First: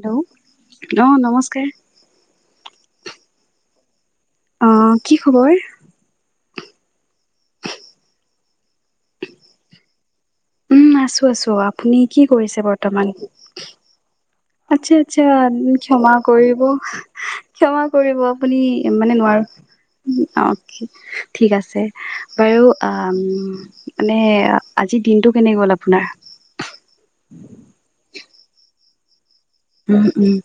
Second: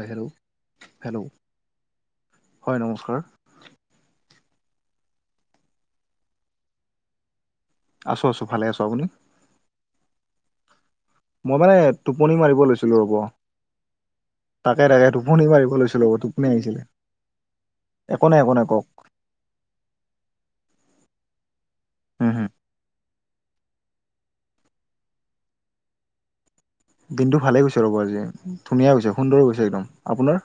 Hello, ' অ hello নমস্কাৰ। হয় নমস্কাৰ। অহ কি খবৰ? আছো আছো ভালে আছো। আপুনি? উম আছো আছো। মই মানে আপুনি কি টোপনি মাৰিব কৰিছে লৈছিলোঁ বৰ্তমান? ৰ'ব তাকে আত্চ্ছা তাকে আত্চ্ছা টোপনি মাৰিব লৈছিলোঁ ক্ষমা ৰ'ব টোপনি কৰিব, আহিছিলে ক্ষমা কৰিব একো নাই একো আপুনি নাই কওক মানে নোৱাৰো ঠিক আছে হুম হুম বাৰু আ মানে আজিৰ দিনটো কেনে গ'ল আপোনাৰ? দিনটো ভালেই গৈছে ৰ'ব আজি, ধুনীয়া গৈছে সুন্দৰ গৈছে একদম। উম উম আপোনাৰ?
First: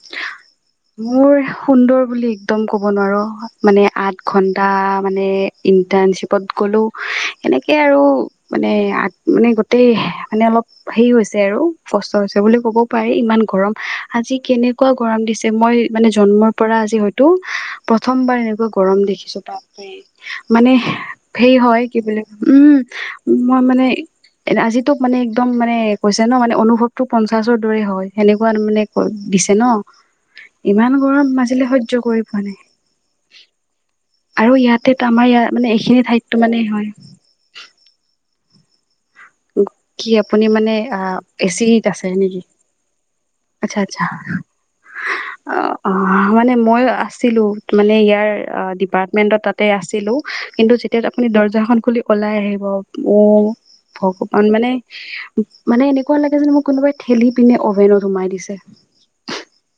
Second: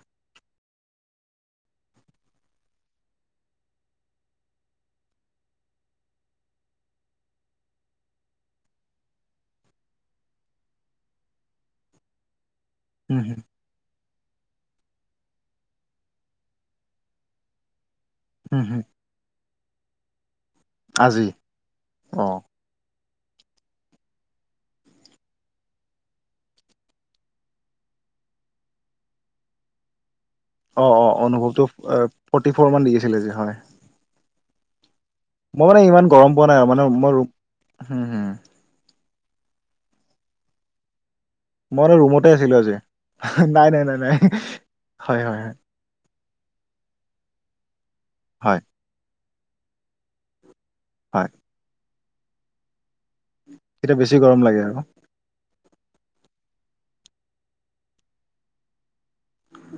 মোৰ সুন্দৰ বুলি একদম ক'ব নোৱাৰো, মানে আঠ ঘন্টা মানে ইন্টাৰ- শ্বিপত গ'লো, সেনেকে আৰু মানে মানে গোটেই মানে অলপ সেই হৈছে আৰু কষ্ট হৈছে বুলি ক'ব পাৰি, হুম হুম ইমান গৰম আজি কেনেকুৱা গৰম দিছে, মই মানে জন্মৰ পৰা আজি হয়তো প্ৰথমবাৰ হুম এনেকুৱা হুম গৰম দেখিছো বাপৰে। মানে আজি সেই হয় কি বুলি অ উম মই মানে এ আজিতোক মানে একদম মানে কৈছে ন মানে অনুভৱটো পঞ্চাশৰ দৰে হয়। সেনেকুৱা মানে দিছে ন। অ ইমান অ গৰম অনুভৱটো আজিলে সহ্য কৰি পোৱা ফৰ্টি নাই। ফ'ৰ মান দি আছিলে আজি হয় আৰু ইয়াত তে আমাৰ ইয়াৰ মই মানে ইমান এইখিনি গৰম ঠাইতো পোৱা নাই মানে হয়‌। মই ৰুম হুম হুম কি আপুনি মানে আ, এ চিত মই মানে আছে ৰুমতে নেকি, আছিলোঁ আজি নাই আত্চ্ছা নাই নাই আত্চ্ছা নাই হয় হয় হয় অ অ। মানে মই আছিলোঁ মানে ইয়াৰ হয় ডিপাৰ্টমেণ্টত তাতে আছিলোঁ কিন্তু যেতিয়াত আপুনি হয় দৰ্জাখন খুলি অলাই আহিব অহ এতিয়া বেছি গৰম ভগৱান লাগে আৰু মানে- মানে এনেকুৱা এনেকুৱা লাগে যে মোক কোনোবাই ঠেলি পিনে অভেনত সোমাই দিছে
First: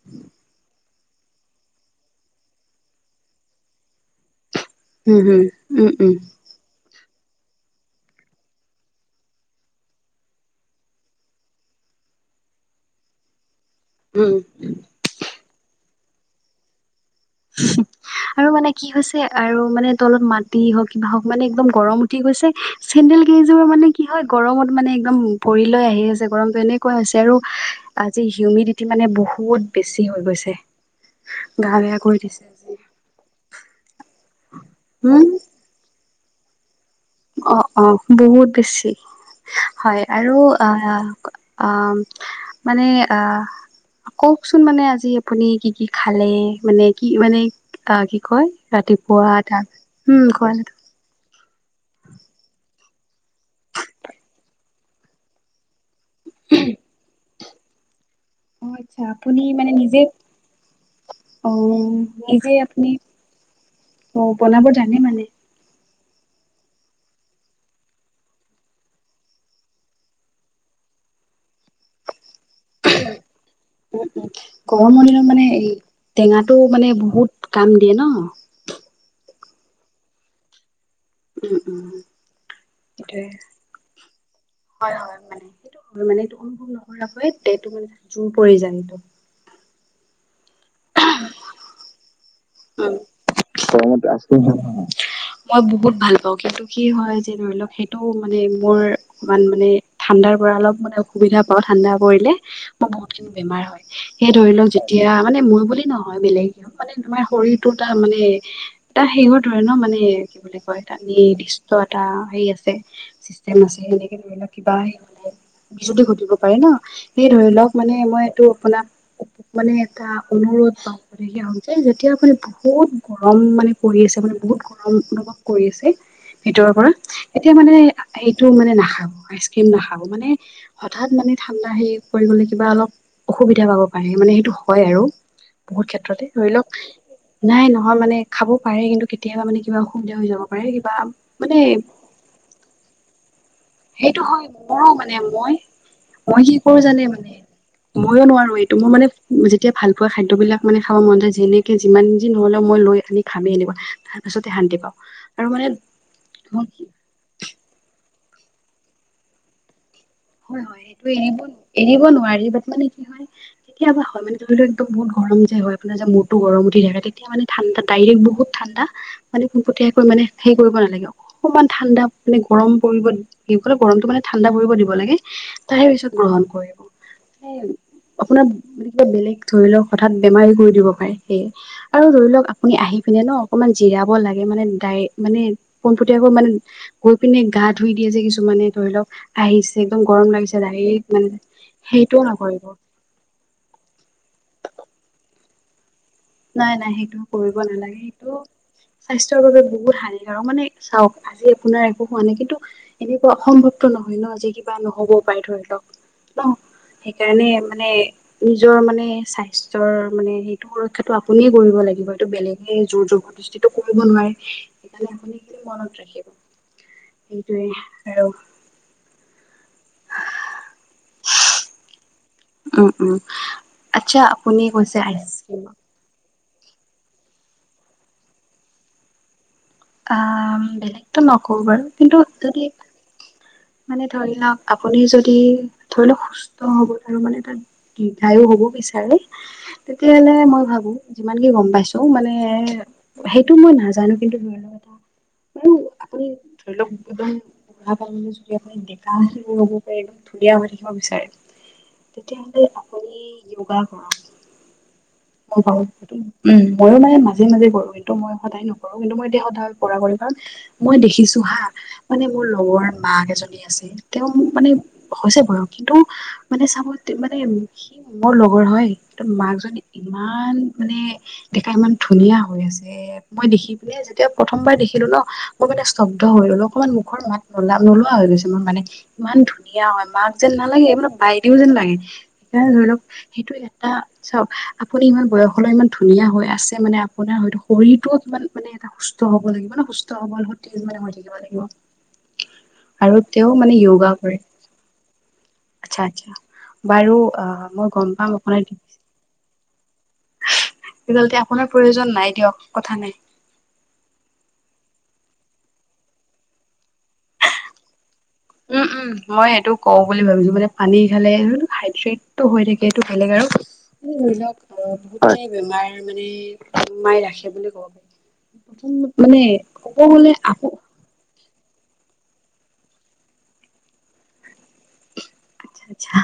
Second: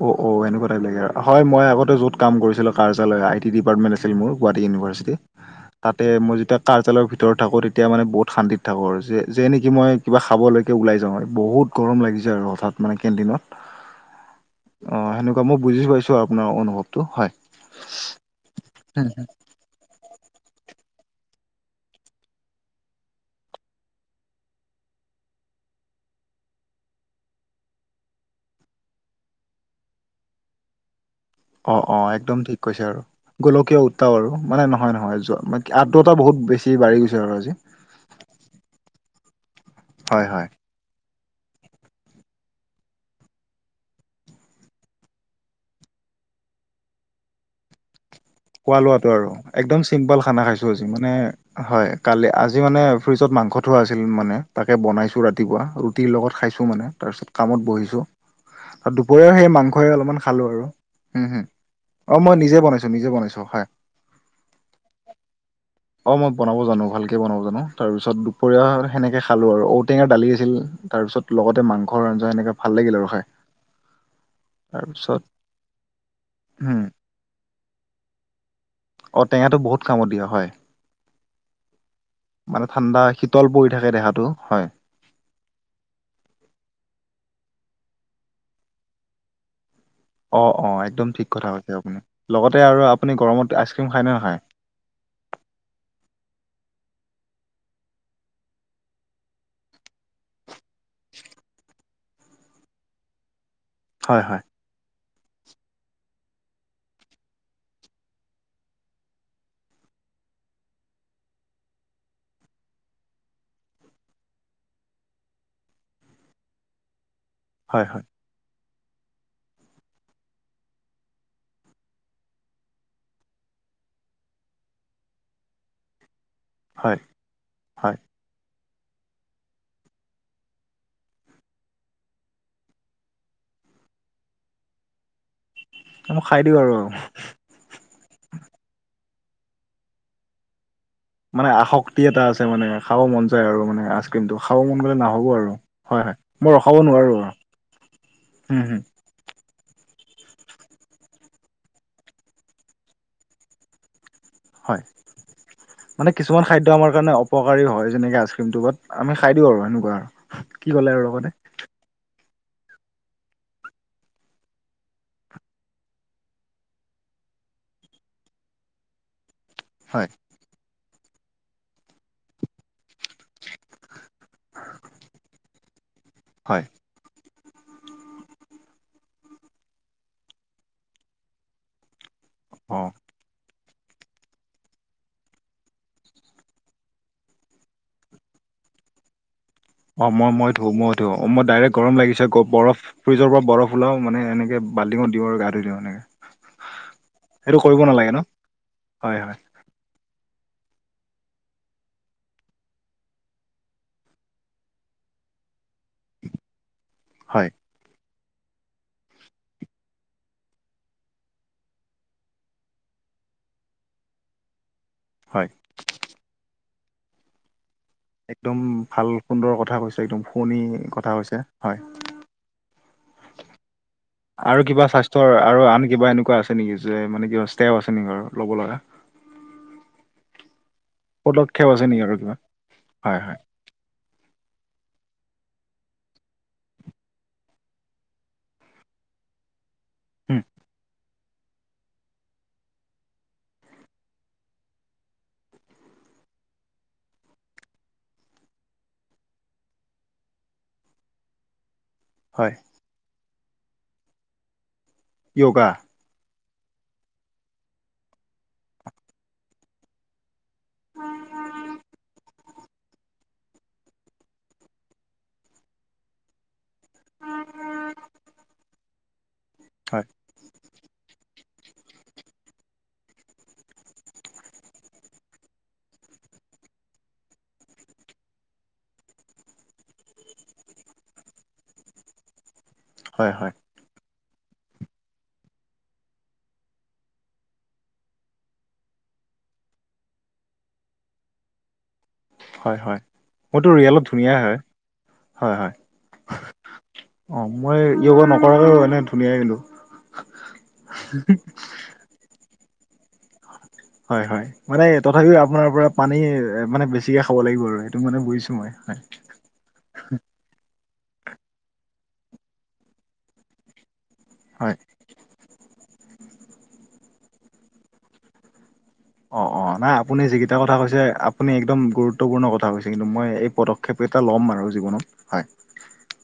অ অ এনেকুৱা টাইপ লাগে হয়, মই আগতে য'ত কাম কৰিছিলোঁ কাৰ্যালয় আই টি ডিপাৰ্টমেণ্ট আছিল মোৰ গুৱাহাটী ইউনিভাৰ্চিটি উম হুম উম তাতে উম মই যেতিয়া কাৰ্যালয়ৰ ভিতৰত ভিতৰত থাকো তেতিয়া মানে বহুত শান্তিত থাকো আৰু যে নিকি মই কিবা খাবলৈকে ওলাই যাওঁ আৰু বহুত গৰম লাগিছে যে আৰু হঠাৎ মানে কেণ্টিনত উম অ সেনেকুৱা মই বুজি পাইছো আৰু আপোনাৰ অনুভৱ। আৰু মানে কি উম। হৈছে আৰু মানে তলত মাটি হওঁক কিবা হওঁক মানে একদম গৰম উঠি গৈছে চেডেল কেইযোৰ মানে কি হয় গৰমত মানে একদম পৰি লৈ সেই হৈছে গৰমতটো এনেকুৱা হৈছে আৰু আজি হিউমিডিটি মানে বহুত বেছি হৈ গৈছে। অ গা অ বেয়া কৰি একদম দিছে ঠিক আজি কৈছে আৰু গোলকীয় উত্তাপ আৰু মানে নহয় নহয় উম য ম আদ্ৰতা বহুত বেছি। বাঢ়ি গৈছে আৰু আজি অ অ বহুত বেছি হয় আৰু আ আম মানে আ কওঁকচোন মানে আজি আপুনি কি কি খালে মানে কি মানে আ কি কয় খোৱা লোৱাতটো আৰু ৰাতিপুৱা তাৰ একদম চিম্পল উম খানা কোৱা খাইছো আজি মানে হয়, কালি আজি মানে ফ্ৰিজত মাংস থোৱা আছিল মানে তাকে বনাইছো ৰাতিপুৱা ৰুটিৰ লগত খাইছোঁ মানে তাৰপিছত কামত বহিছো অ ত আচ্ছা দুপৰীয়াও আপুনি সেই মানে মাংসই নিজে অলপমান খালো আৰু হম- হম অ অহ মই নিজে বনাইছো -নিজে বনাইছো। হয় অ', বনাব জানে মানে? অহ, মই বনাব জানো ভালকে বনাব জানো তাৰপিছত দুপৰীয়া সেনেকে খালোঁ আৰু ঔটেঙাৰ দালি আছিল তাৰপিছত লগতে মাংসৰ আঞ্জা এনেকে ভাল লাগিল আৰু খাই। উম- উম গৰমৰ তাৰপিছত দিনত মানে এই টেঙাটো উম মানে বহুত কাম দিয়ে ন' টেঙাটো বহুত কামত দিয়ে হয়। উম উম মানে ঠাণ্ডা সেইটোয়ে শীতল পৰি থাকে দেহাটো। হয় -হয় মানে সেইটো হয় মানে এইটো অনুভৱ নকৰাকৈ তে এইটো মানে জোৰ পৰি যায় এইটো অহ -অহ একদম ঠিক কথা কৈছে আপুনি লগতে আৰু আপুনি গৰমত আইচক্ৰীম খায় নে নাখায়? [unintelligible] মই বহুত ভাল পাওঁ কিন্তু সি হয় যে ধৰি লওঁক সেইটো মানে মোৰ অকমান মানে ঠাণ্ডাৰ পৰা অলপ মানে অসুবিধা পাওঁ ঠাণ্ডা পৰিলে মোৰ বহুত খিনি বেমাৰ হয় সে ধৰি লওক এতিয়া মানে মই বুলি নহয় বেলেগেও মানে তোমাৰ শৰীৰটো এটা মানে এটা শেহৰ ধৰে ন' মানে কি বুলি কয় এটা নিৰ্দিষ্ট এটা হেৰী আছে চিষ্টেম আছে সেনেকে ধৰি লঁওক কিবা [unintelligible] বিজুতি ঘটিব পাৰে ন' সেই ধৰি লওঁক হয়, মানে হয়, মই এইটো আপোনাৰ মানে এটা অনুৰোধ [unintelligible] হল যে যেতিয়া মানে বহুত গৰম মানে পৰি আছে মানে বহুত গৰম অনুভৱ কৰি আছে ভিতৰৰ পৰা হয়, এতিয়া মানে হয়। এইটো মানে ন খাও আইচ ক্ৰীম নাখাব মানে হঠাৎ মানে ঠাণ্ডা হেৰি কৰিবলে কিবা অলপ অসুবিধা পাব পাৰে মানে সেইটো হয় আৰু বহুত মই ক্ষেত্ৰতে খাই ধৰি দিওঁ আৰু লওঁক নাই নহয় মানে খাব পাৰে কিন্তু কেতিয়াবা মানে কিবা অসুবিধা হৈ যাব পাৰে মানে আসক্তি এটা আছে মানে খাব মন য যাই আৰু মানে আইচ সেইটো ক্ৰীমটো হয় খাব মন মোৰো গ'লে মানে নহ'ব আৰু মই হয় -হয় কি মই কৰো ৰখাব জানে নোৱাৰো মানে আৰু ময়ো নোৱাৰো হম, এইটো হম, মোৰ মানে তেতিয়া ভাল পোৱা খাদ্যবিলাক মানে খাব মন যায় যেনেকে যিমান যি নহ'লেও মই লৈ আনি খামে এনেকুৱা পাছতে শান্তি হয় পাওঁ আৰু মানে কিছুমান খাদ্য আমাৰ হয় কাৰণে অপকাৰী হয় যেনেকে আ ক্ৰীমটো বাত আমি খাই দিওঁ আৰু এনেকুৱা হয়- হয় সেইটো এৰিব এ-ৰিব নোৱাৰে। মানে কি হয় কেতিয়াবা হয় মানে ধৰিল' একদম বহুত গৰম যে হয় আপোনাৰ যে মূটো গৰম উঠি থাকে তেতিয়া মানে ঠাণ্ডা ডাইৰেক্ বহুত ঠাণ্ডা মানে পোনপটীয়াক হয়, মানে হে কৰিব নালাগে আৰু অকণমান ঠাণ্ডা মানে গৰম পৰিব [unintelligible] গৰমতটো মানে ঠাণ্ডা পৰিব দিব লাগে তাৰে পিছত গ্ৰহণ হয়, কৰিব আপোনাৰ কিবা বেলেগ ধৰি লওক হঠাৎ বেমাৰী কৰি দিব পাৰে সেয়ে আৰু ধৰি লওক আপুনি অ'। আহি পিনে ন অকমান জিৰাব লাগে মানে ডাই মানে পোনপুটীয়াকৈ মানে গৈ পিনে গা ধুই দিয়ে যে কিছুমান মানে ধৰি লওক আহি অহ, মই ধুও -মই ধুও মই ডাইৰেক্ট গৰম লাগিছে সেইটোও নকৰিব বৰফ ফ্ৰিজৰ পৰা বৰফ ওলাও মানে এনেকে বালটিনত দিওঁ আৰু গা ধু দিওঁ এনেকে নাই -নাই সেইটো কৰিব নালাগে সেইটো হয়, হয়, স্বাস্থ্যৰ বাবে বহুত হানি কাৰক, মানে চাওক আজি আপোনাৰ একো হোৱা নাই কিন্তু এনেকুৱা অসম্ভৱতো নহয় ন' আজি কিবা নহ'ব সদায় ধৰি লওক ন' হয়। সেইকাৰণে মানে নিজৰ মানে স্বাস্থ্যৰ মানে সেইটো সুৰক্ষা টো আপুনি কৰিব লাগিব এইটো বেলেগে জোৰ জবৰদস্তিটো কৰিব নোৱাৰে সেইকাৰণে আপুনি হয় কি মনত ৰাখিব সেইটোৱে আৰু একদম ভাল সুন্দৰ কথা কৈছে একদম শুৱনি কথা কৈছে হয়। উম উম আচ্ছা [inaudible] আপুনি আৰু কিবা কৈছে স্বাস্থ্যৰ আইচক্ৰীম আৰু আন কিবা এনেকুৱা আছে নেকি যে মানে কিব ষ্টেপ আছে নেকি বাৰু ল'ব লগা? আ বেলেগতটো নকওঁ পদক্ষেপ বাৰু আছে নেকি আৰু কিন্তু কিবা যদি হয় হয় মানে ধৰি লওক আপুনি যদি ধৰি লওক সুস্থ সবল আৰু মানে তাত দীৰ্ঘায়ু হ'ব বিচাৰে তেতিয়াহ'লে উম, মই ভাবো যিমান কি গম পাইছো মানে সেইটো মই নাজানো কিন্তু ধৰি লগ আৰু আপুনি ধৰি লওক একদম বুঢ়া কাললৈ যদি আপুনি ডেকা হব পাৰে একদম ধুনীয়া হৈ থাকিব বিচাৰে হয় তেতিয়াহলে আপুনি য়োগা কৰা মই য়োগা ভাবো উম ময়ো মানে মাজে মাজে কৰো কিন্ত মই সদায় নকৰো কিন্তু মই এতিয়া সদায় কৰা কৰি কাৰণ মই দেখিছো হা মানে মোৰ লগৰ মাক এজনী আছে তেওঁ মানে হৈছে বয়স কিন্তু মানে চাব মানে সি মোৰ লগৰ হয় তৰ মাক জনী হয় ইমান মানে দেখা ইমান ধুনীয়া হৈ আছে মই দেখি পিনে যেতিয়া প্ৰথমবাৰ দেখিলো ন মই মানে স্তব্ধ হৈ গলো অকমান মুখৰ মাত নলা নোলোৱা হৈ গৈছে মোৰ মানে ইমান ধুনীয়া হয় মাক যেন নালাগে মানে বাইদেউ যেন লাগে সেইকাৰণে ধৰি লওক হয় সেইটো হয় এটা চাওক আপুনি ইমান বয়সলৈ ইমান ধুনীয়া হৈ আছে মানে আপোনাৰ হয়টো শৰীৰটোও কিমান মানে এটা সুস্থ সুস্থ হ'ব লাগিব ন সুস্থ হবল সতেজ মানে হৈ থাকিব লাগিব হয় হয় আৰু তেওঁ মইতো মানে ৰিয়েলত য়োগা ধুনীয়া কৰে হয় হয় হয় আচ্ছা আচ্ছা বাৰু অ মই গম য়োগা পাম আপোনাৰ নকৰাকৈও এনে ধুনীয়াই কিন্তু আপোনাৰ প্ৰয়োজন নাই দিয়ক কথা নাই হয় হয় মানে তথাপিও আপোনাৰ পৰা পানী মানে বেছিকে খাব লাগিব আৰু সেইটো মানে বুজিছো মই উম হয় উম মই সেইটো কওঁ বুলি ভাবিছো মানে পানী খালে হাইড্ৰেটটো হৈ থাকে এইটো বেলেগ আৰু ধৰি লওক হয় আৰু বহুতখিনি বেমাৰ মানে মাই ৰাখে বুলি ক'ব পাৰি প্ৰথম অ মানে অ নাই ক'ব আপুনি গ'লে যিকেইটা আপ কথা কৈছে আ আপুনি একদম গুৰুত্বপূৰ্ণ কথা কৈছে কিন্তু মই এই পদক্ষেপকেইটা ল'ম আৰু জীৱনত হয় আচ্ছা আচ্ছা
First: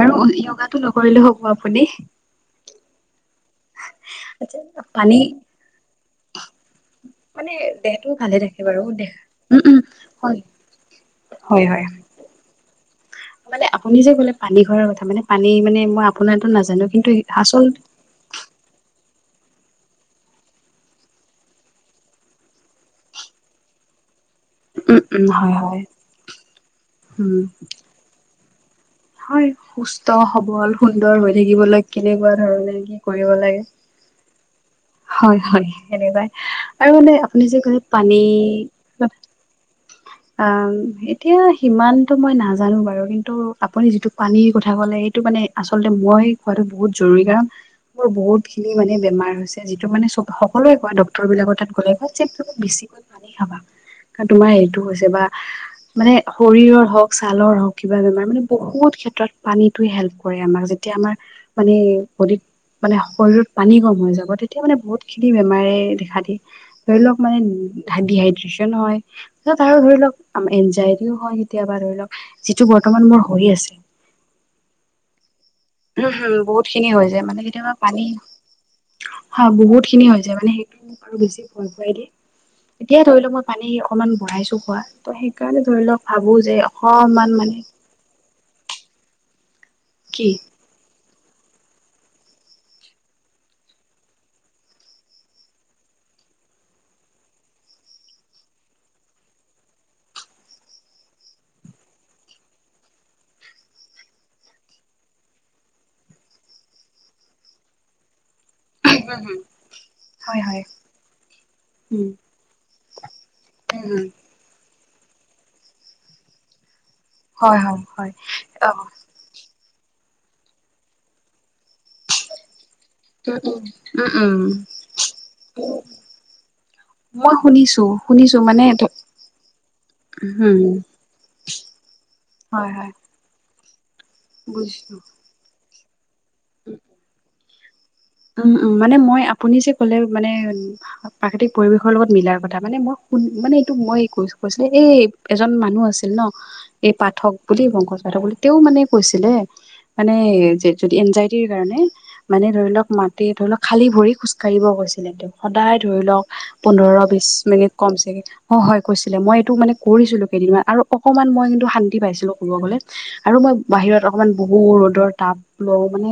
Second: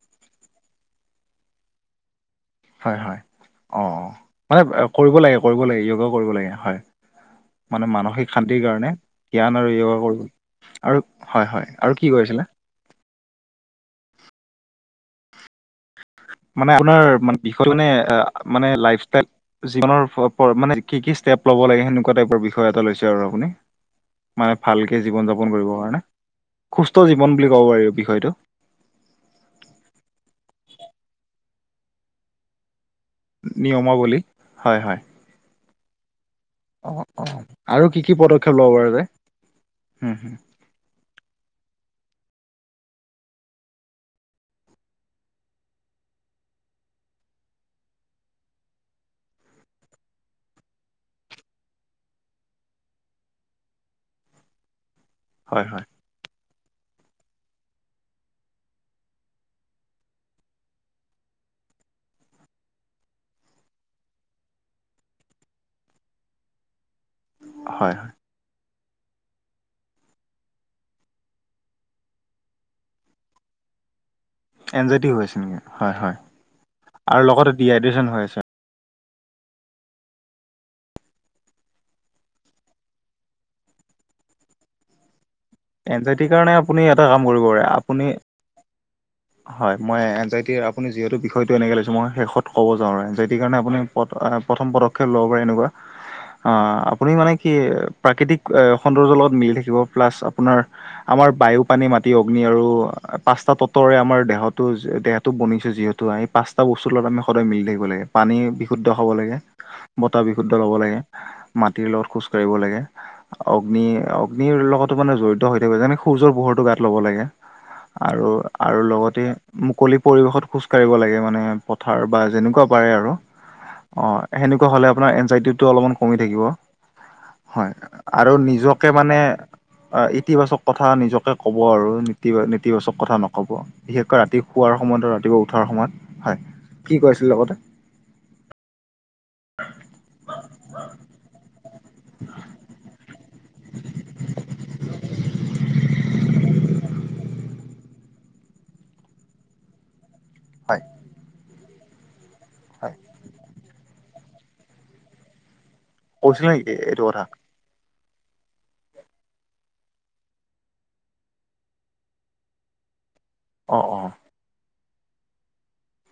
বাৰু য়োগাটো নকৰিলেও হ'ব আপুনি হয় হয় অ মানে কৰিব পানী লাগে কৰিব লাগে য়োগাও কৰিব লাগে হয়। মানে দেহটো মানসিক ভালে থাকে শান্তিৰ বাৰু কাৰণে দেহ উম জ্ঞান আৰু উম য়োগা কৰো হয় আৰু হয় হয় আৰু কি ক কৈছিলে? মানে আপুনি যে ক'লে পানী খোৱাৰ কথা মানে পানী মানে মই আপোনাৰতো মানে নাজানো আপোনাৰ কিন্তু অ আচল বিষয় মানে মানে লাইফষ্টাইল জীৱনৰ মানে কি কি ষ্টেপ ল'ব লাগে সেনেকুৱা টাইপৰ বিষয় এটা লৈছে আৰু আপুনি মানে ভালকে উম উম জীৱন যাপন হয় কৰিব হয় কাৰণে সুস্থ জীৱন উম বুলি ক'ব পাৰি বিষয়টো। হয় সুস্থ সবল সুন্দৰ হৈ থাকিবলৈ কেনেকুৱা ধৰণে কি কৰিব লাগে নিয়মাৱলী হয় হয় হয় সেনেকুৱাই আৰু অ', মানে অ', আপুনি যে কলে আৰু কি কি পানী পদক্ষেপ ল'ব পৰা যায়? হুম, হুম, অ এতিয়া সিমান টো মই নাজানো বাৰু কিন্তু আপুনি যিটো পানীৰ কথা ক'লে সেইটো মানে আচলতে মই খোৱাটো বহুত জৰুৰ- [unintelligible] মোৰ বহুত খিনি মানে বেমাৰ হৈছে। যিটো মানে চব সকলোৱে কয় ডক্তৰ বিলাকৰ তাত গ'লে বেছিকৈ পানী খাবা। কাৰণ তোমাৰ এইটো হৈছে বা হয়, হয়, মানে শৰীৰৰ হওক ছালৰ হওঁক কিবা বেমাৰ মানে বহুত ক্ষেত্ৰত পানীটো হেল্প কৰে আমাক যেতিয়া আমাৰ পানীৰ বদীত মানে শৰীৰত পানী কম হৈ যাব তে তেতিয়া মানে বহুত খিনি বেমাৰে দেখা দিয়ে ধৰি লওক মানে হয়, হয়, ডিহাইড্ৰেচেন নহয় আৰু ধৰি লওক এনজাইটিও হয় কেতিয়াবা ধৰি লওক যিটো বৰ্তমান মোৰ হৈ আছে এনজাইটি হৈ আছে নেকি? হয়, [inaudible] উম হয়, হম বহুত খিনি হৈ আৰু যায় মানে লগতে কেতিয়াবা পানী ডিহাইড্ৰেচন হৈ আছে। হা বহুত খিনি হৈ যায় মানে সেইটো মোক আৰু বেছি ভয় খুৱাই দিয়ে। এতিয়া ধৰি লও মই পানী অকনমান বঢ়াইছো খোৱা ত সেই সেইকাৰণে ধৰি লওক এনজাইটিৰ ভাবো কাৰণে যে আপুনি এটা কাম অকমান কৰিব মানে পাৰে, আপুনি হয় মই এনজাইটি কি আপুনি যিহেতু বিষ হয়টো এনেকৈ লৈছোঁ মই শেষত ক'ব যাওঁ ৰাই যেটি কাৰণে আপুনি পদ প্ৰথম পদক্ষেপ ল'ব পাৰে এনেকুৱা অ আপুনি মানে কি প্ৰাকৃতিক সৌন্দৰ্যৰ লগত মিলি থাকিব প্লাছ আপোনাৰ আমাৰ বায়ু, পানী, মাটি, অগ্নি আৰু পাঁচটা তত্ত ৰে আমাৰ দেহতটো দেহটো বনিছে যিহেতু আমি পাঁচটা বস্তুৰ লগত আমি সদায় মিলি থাকিব লাগে। পানী বিশুদ্ধ খাব লাগে। বতাহ হয় বিশুদ্ধ হয় লব লাগে মাটিৰ লগত উম খোজ কঢ়িব লাগে অগ্নি উম অগ্নিৰ লগত মানে জড়িত হৈ থাকিব যেনে সূৰ্যৰ পোহৰটো গাত ল'ব লাগে হয় হয় হয় আৰু অ আৰু লগতে মুকলি পৰিৱেশত খোজ কঢ়িব লাগে মানে পথাৰ বা যেনেকুৱা পাৰে আৰু উম উম অ উম উম সেনেকুৱা হলে আপোনাৰ এনজাইটিটো অলপমান কমি থাকিব। মই হয় শুনিছো আৰু শুনিছো মানে নিজকে মানে অ ইতিবাচক উম কথা নিজকে কব আৰু হয় হয় নেতিবাচক কথা নকব। বিশেষকৈ ৰাতি পোৱাৰ বুজিছো সময়ত আৰু ৰাতিপুৱা উঠাৰ সময়ত হয় কি কৈ আছিলে লগতে উম উম মানে মই আপুনি যে ক'লে মানে প্ৰাকৃতিক পৰিৱেশৰ লগত মিলাৰ কথা মানে মই শুন মানে মই কৈছো কৈছিলো এই এজন মানুহ আছিল ন এই পাঠক বুলি পংকজ পাঠক বুলি তেওঁ মানে কৈছিলে মানে যে হয় যদি এনজাইটিৰ কাৰণে মানে ধৰি লওক হয় মাটি ধৰি লওক খালী ভৰি খোজ কাঢ়িব কৈছিলে তেওঁ সদায় ধৰি লওক কৈছিলে নেকি পোন্ধৰ এইটো কথা বিশ মিনিট কম চাগে অ হয় কৈছিলে মই এইটো মানে কৰিছিলো কেইদিনমান আৰু অকনমান মই কিন্তু শান্তি পাইছিলো কব গলে। আৰু মই অ অ বাহিৰত অকমান বহু ৰ'দৰ টাব লওঁ মানে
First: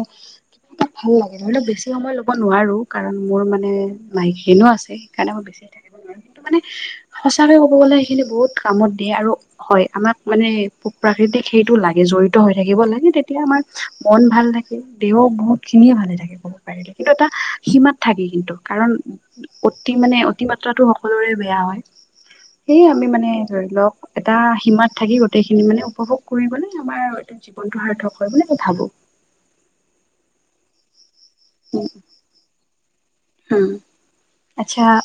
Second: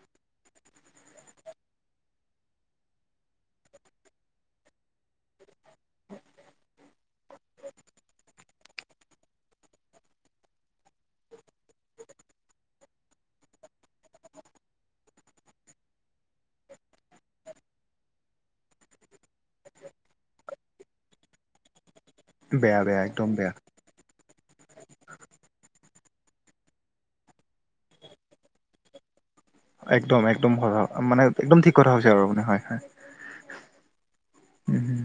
কিবা ভাল লাগে। ধৰি বেছি সময় ল'ব নোৱাৰো কাৰণ মোৰ মানে মাইষিনো আছে সেইকাৰণে মই বেছি থাকিব নোৱাৰো কিন্তু মানে সঁচাকে ক'ব গ'লে সেইখিনি বহুত কামত দিয়ে আৰু হয় আমাক মানে পকুৰা তেতিয়া সেইটো লাগে জড়িত হৈ থাকিব লাগে তেতিয়া আমাৰ মন ভাল থাকে দেহ বহুত খিনিয়ে ভালে থাকে। কিন্তু এটা সীমাত থাকে কিন্তু কাৰণ অতি মানে অতিমাত্ৰাটো সকলোৰে বেয়া হয়। বেয়া সেয়ে বেয়া আমি একদম মানে বেয়া ধৰি লওক এটা সীমাত থাকি গোটেইখিনি মানে উপভোগ কৰিবলৈ আমাৰ এইটো জীৱনটো সাৰ্থক হয় বুলি মই ভাবো। একদম একদম হয় ভাব মানে একদম ঠিক কথা হৈছে আৰু আপুনি হয় হয় উ আচ্ছা উম,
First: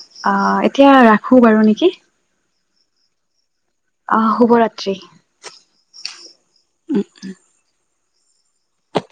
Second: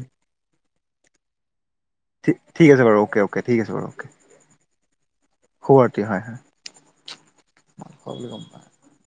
এতিয়া ৰাখো বাৰু নেকি? ঠিক ঠিক আছে বাৰু অকে অকে‌ ঠিক আছে বাৰু অ'কে আহ শুভৰাত্ৰি। শুভ ৰাত্ৰি হয় হয় [unintelligible]